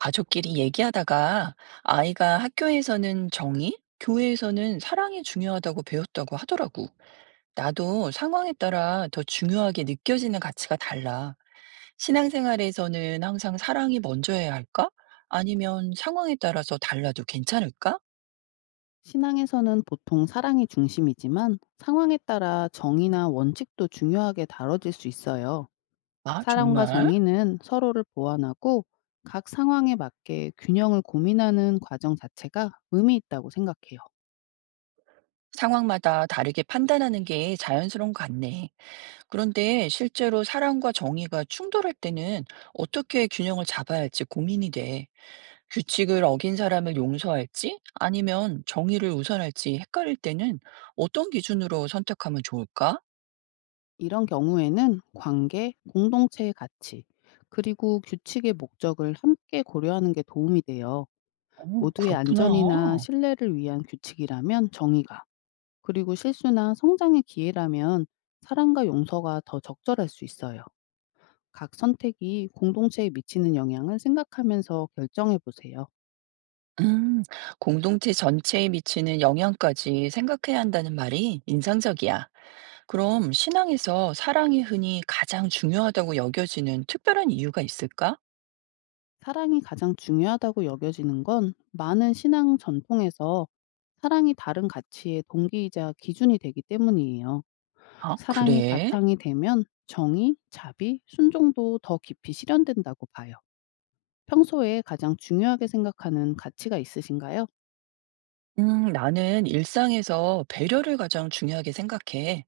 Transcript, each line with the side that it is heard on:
right: 가족끼리 얘기하다가 아이가 학교에서는 정의, 교회에서는 사랑이 중요하다고 배웠다고 하더라고. 나도 상황에 따라 더 중요하게 느껴지는 가치가 달라. 신앙생활에서는 항상 사랑이 먼저여야 할까? 아니면 상황에 따라서 달라도 괜찮을까?
left: 신앙에서는 보통 사랑이 중심이지만 상황에 따라 정의나 원칙도 중요하게 다뤄질 수 있어요.
right: 아,
left: 사랑과
right: 정말?
left: 정의는 서로를 보완하고, 각 상황에 맞게 균형을 고민하는 과정 자체가 의미 있다고 생각해요.
right: 상황마다 다르게 판단하는 게 자연스러운 것 같네. 그런데 실제로 사랑과 정의가 충돌할 때는 어떻게 균형을 잡아야 할지 고민이 돼. 규칙을 어긴 사람을 용서할지 아니면 정의를 우선할지 헷갈릴 때는 어떤 기준으로 선택하면 좋을까?
left: 이런 경우에는 관계, 공동체의 가치, 그리고 규칙의 목적을 함께 고려하는 게 도움이 돼요.
right: 오,
left: 모두의
right: 그렇구나.
left: 안전이나 신뢰를 위한 규칙이라면 정의가, 그리고 실수나 성장의 기회라면 사랑과 용서가 더 적절할 수 있어요. 각 선택이 공동체에 미치는 영향을 생각하면서 결정해 보세요.
right: 음, 공동체 전체에 미치는 영향까지 생각해야 한다는 말이 인상적이야. 그럼 신앙에서 사랑이 흔히 가장 중요하다고 여겨지는 특별한 이유가 있을까?
left: 사랑이 가장 중요하다고 여겨지는 건 많은 신앙 전통에서 사랑이 다른 가치의 동기이자 기준이 되기 때문이에요.
right: 아,
left: 사랑이
right: 그래?
left: 바탕이 되면 정의, 자비, 순종도 더 깊이 실현된다고 봐요. 평소에 가장 중요하게 생각하는 가치가 있으신가요?
right: 나는 일상에서 배려를 가장 중요하게 생각해.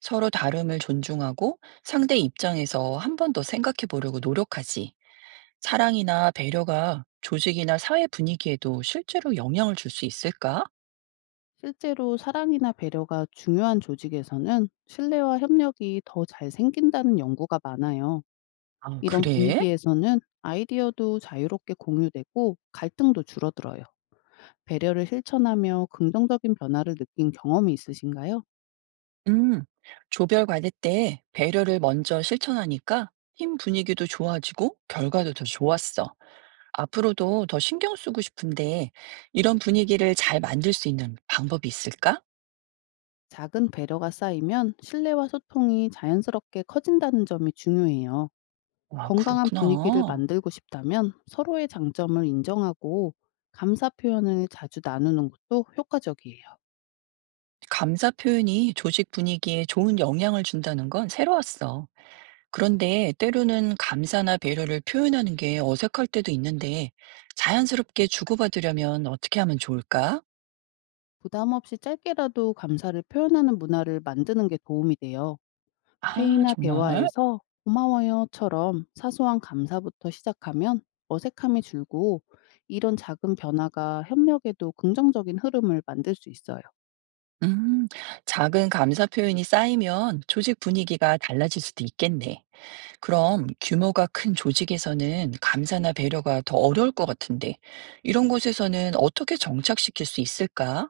right: 서로 다름을 존중하고 상대 입장에서 한 번 더 생각해 보려고 노력하지. 사랑이나 배려가 조직이나 사회 분위기에도 실제로 영향을 줄 수 있을까?
left: 실제로 사랑이나 배려가 중요한 조직에서는 신뢰와 협력이 더 잘 생긴다는 연구가 많아요.
right: 아,
left: 이런
right: 그래?
left: 분위기에서는 아이디어도 자유롭게 공유되고 갈등도 줄어들어요. 배려를 실천하며 긍정적인 변화를 느낀 경험이 있으신가요?
right: 음, 조별 과제 때 배려를 먼저 실천하니까 팀 분위기도 좋아지고 결과도 더 좋았어. 앞으로도 더 신경 쓰고 싶은데 이런 분위기를 잘 만들 수 있는 방법이 있을까?
left: 작은 배려가 쌓이면 신뢰와 소통이 자연스럽게 커진다는 점이 중요해요.
right: 아,
left: 건강한
right: 그렇구나.
left: 분위기를 만들고 싶다면 서로의 장점을 인정하고 감사 표현을 자주 나누는 것도 효과적이에요.
right: 감사 표현이 조직 분위기에 좋은 영향을 준다는 건 새로웠어. 그런데 때로는 감사나 배려를 표현하는 게 어색할 때도 있는데 자연스럽게 주고받으려면 어떻게 하면 좋을까?
left: 부담 없이 짧게라도 감사를 표현하는 문화를 만드는 게 도움이 돼요.
right: 아,
left: 회의나
right: 정말?
left: 대화에서 고마워요처럼 사소한 감사부터 시작하면 어색함이 줄고, 이런 작은 변화가 협력에도 긍정적인 흐름을 만들 수 있어요.
right: 음, 작은 감사 표현이 쌓이면 조직 분위기가 달라질 수도 있겠네. 그럼 규모가 큰 조직에서는 감사나 배려가 더 어려울 것 같은데 이런 곳에서는 어떻게 정착시킬 수 있을까?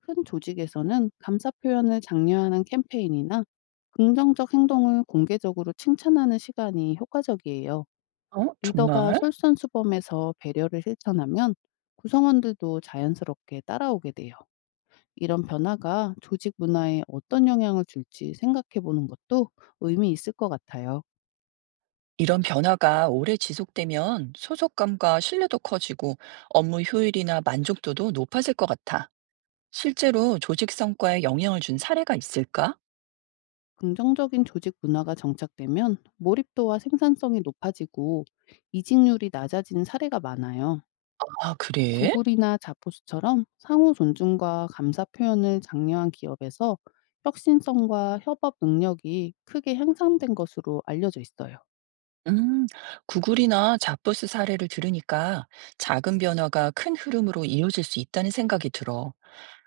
left: 큰 조직에서는 감사 표현을 장려하는 캠페인이나 긍정적 행동을 공개적으로 칭찬하는 시간이 효과적이에요.
right: 어,
left: 리더가
right: 정말?
left: 솔선수범해서 배려를 실천하면 구성원들도 자연스럽게 따라오게 돼요. 이런 변화가 조직 문화에 어떤 영향을 줄지 생각해 보는 것도 의미 있을 것 같아요.
right: 이런 변화가 오래 지속되면 소속감과 신뢰도 커지고 업무 효율이나 만족도도 높아질 것 같아. 실제로 조직 성과에 영향을 준 사례가 있을까?
left: 긍정적인 조직 문화가 정착되면 몰입도와 생산성이 높아지고 이직률이 낮아지는 사례가 많아요.
right: 아, 그래?
left: 구글이나 자포스처럼 상호 존중과 감사 표현을 장려한 기업에서 혁신성과 협업 능력이 크게 향상된 것으로 알려져 있어요.
right: 음, 구글이나 잡보스 사례를 들으니까 작은 변화가 큰 흐름으로 이어질 수 있다는 생각이 들어.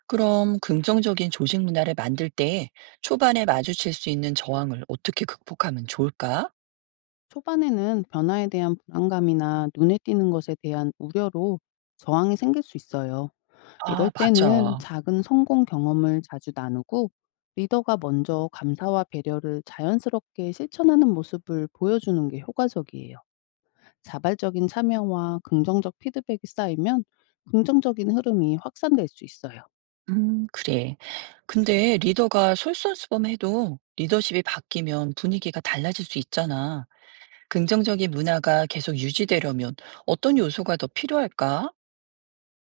right: 그럼 긍정적인 조직 문화를 만들 때 초반에 마주칠 수 있는 저항을 어떻게 극복하면 좋을까?
left: 초반에는 변화에 대한 불안감이나 눈에 띄는 것에 대한 우려로 저항이 생길 수 있어요. 이럴
right: 아,
left: 때는
right: 맞아.
left: 작은 성공 경험을 자주 나누고, 리더가 먼저 감사와 배려를 자연스럽게 실천하는 모습을 보여주는 게 효과적이에요. 자발적인 참여와 긍정적 피드백이 쌓이면 긍정적인 흐름이 확산될 수 있어요.
right: 그래. 근데 리더가 솔선수범해도 리더십이 바뀌면 분위기가 달라질 수 있잖아. 긍정적인 문화가 계속 유지되려면 어떤 요소가 더 필요할까?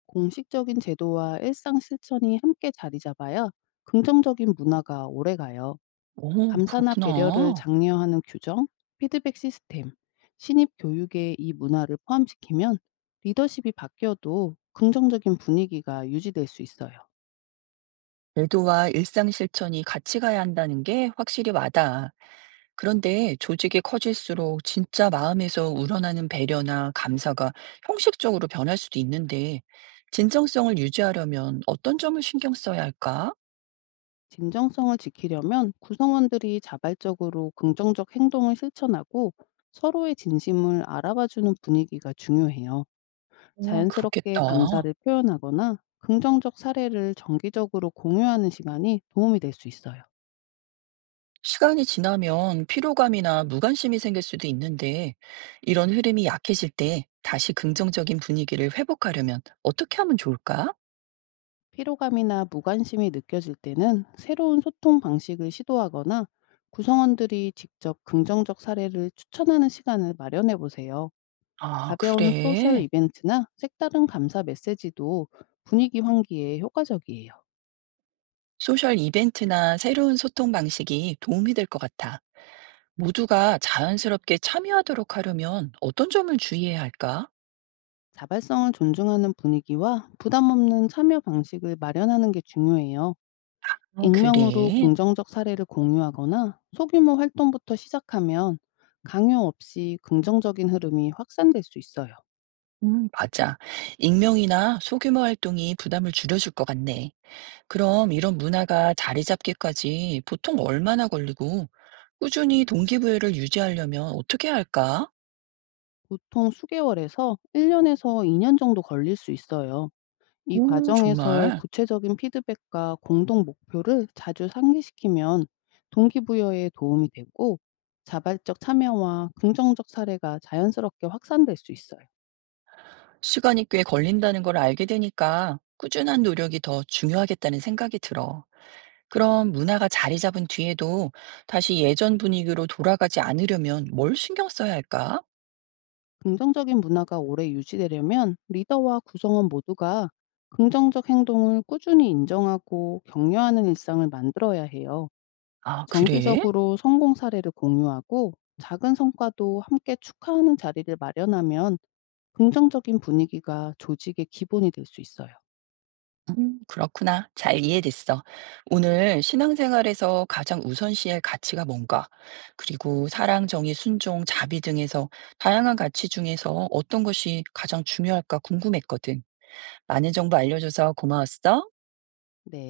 left: 공식적인 제도와 일상 실천이 함께 자리 잡아야 긍정적인 문화가 오래 가요.
right: 오,
left: 감사나 배려를
right: 그렇구나.
left: 장려하는 규정, 피드백 시스템, 신입 교육에 이 문화를 포함시키면 리더십이 바뀌어도 긍정적인 분위기가 유지될 수 있어요.
right: 애도와 일상 실천이 같이 가야 한다는 게 확실히 와닿아. 그런데 조직이 커질수록 진짜 마음에서 우러나는 배려나 감사가 형식적으로 변할 수도 있는데, 진정성을 유지하려면 어떤 점을 신경 써야 할까?
left: 진정성을 지키려면 구성원들이 자발적으로 긍정적 행동을 실천하고 서로의 진심을 알아봐주는 분위기가 중요해요.
right: 와,
left: 자연스럽게
right: 그렇겠다.
left: 감사를 표현하거나 긍정적 사례를 정기적으로 공유하는 시간이 도움이 될 수 있어요.
right: 시간이 지나면 피로감이나 무관심이 생길 수도 있는데, 이런 흐름이 약해질 때 다시 긍정적인 분위기를 회복하려면 어떻게 하면 좋을까?
left: 피로감이나 무관심이 느껴질 때는 새로운 소통 방식을 시도하거나 구성원들이 직접 긍정적 사례를 추천하는 시간을 마련해 보세요.
right: 아,
left: 가벼운 소셜
right: 그래.
left: 이벤트나 색다른 감사 메시지도 분위기 환기에 효과적이에요.
right: 소셜 이벤트나 새로운 소통 방식이 도움이 될 것 같아. 모두가 자연스럽게 참여하도록 하려면 어떤 점을 주의해야 할까?
left: 자발성을 존중하는 분위기와 부담 없는 참여 방식을 마련하는 게 중요해요.
right: 아,
left: 익명으로
right: 그래.
left: 긍정적 사례를 공유하거나 소규모 활동부터 시작하면 강요 없이 긍정적인 흐름이 확산될 수 있어요.
right: 맞아. 익명이나 소규모 활동이 부담을 줄여줄 것 같네. 그럼 이런 문화가 자리 잡기까지 보통 얼마나 걸리고 꾸준히 동기부여를 유지하려면 어떻게 해야 할까?
left: 보통 수개월에서 1년에서 2년 정도 걸릴 수 있어요. 이
right: 오,
left: 과정에서
right: 정말.
left: 구체적인 피드백과 공동 목표를 자주 상기시키면 동기부여에 도움이 되고, 자발적 참여와 긍정적 사례가 자연스럽게 확산될 수 있어요.
right: 시간이 꽤 걸린다는 걸 알게 되니까 꾸준한 노력이 더 중요하겠다는 생각이 들어. 그럼 문화가 자리 잡은 뒤에도 다시 예전 분위기로 돌아가지 않으려면 뭘 신경 써야 할까?
left: 긍정적인 문화가 오래 유지되려면 리더와 구성원 모두가 긍정적 행동을 꾸준히 인정하고 격려하는 일상을 만들어야 해요.
right: 아, 그래?
left: 정기적으로 성공 사례를 공유하고 작은 성과도 함께 축하하는 자리를 마련하면 긍정적인 분위기가 조직의 기본이 될 수 있어요.
right: 그렇구나. 잘 이해됐어. 오늘 신앙생활에서 가장 우선시할 가치가 뭔가, 그리고 사랑, 정의, 순종, 자비 등에서 다양한 가치 중에서 어떤 것이 가장 중요할까 궁금했거든. 많은 정보 알려줘서 고마웠어.
left: 네.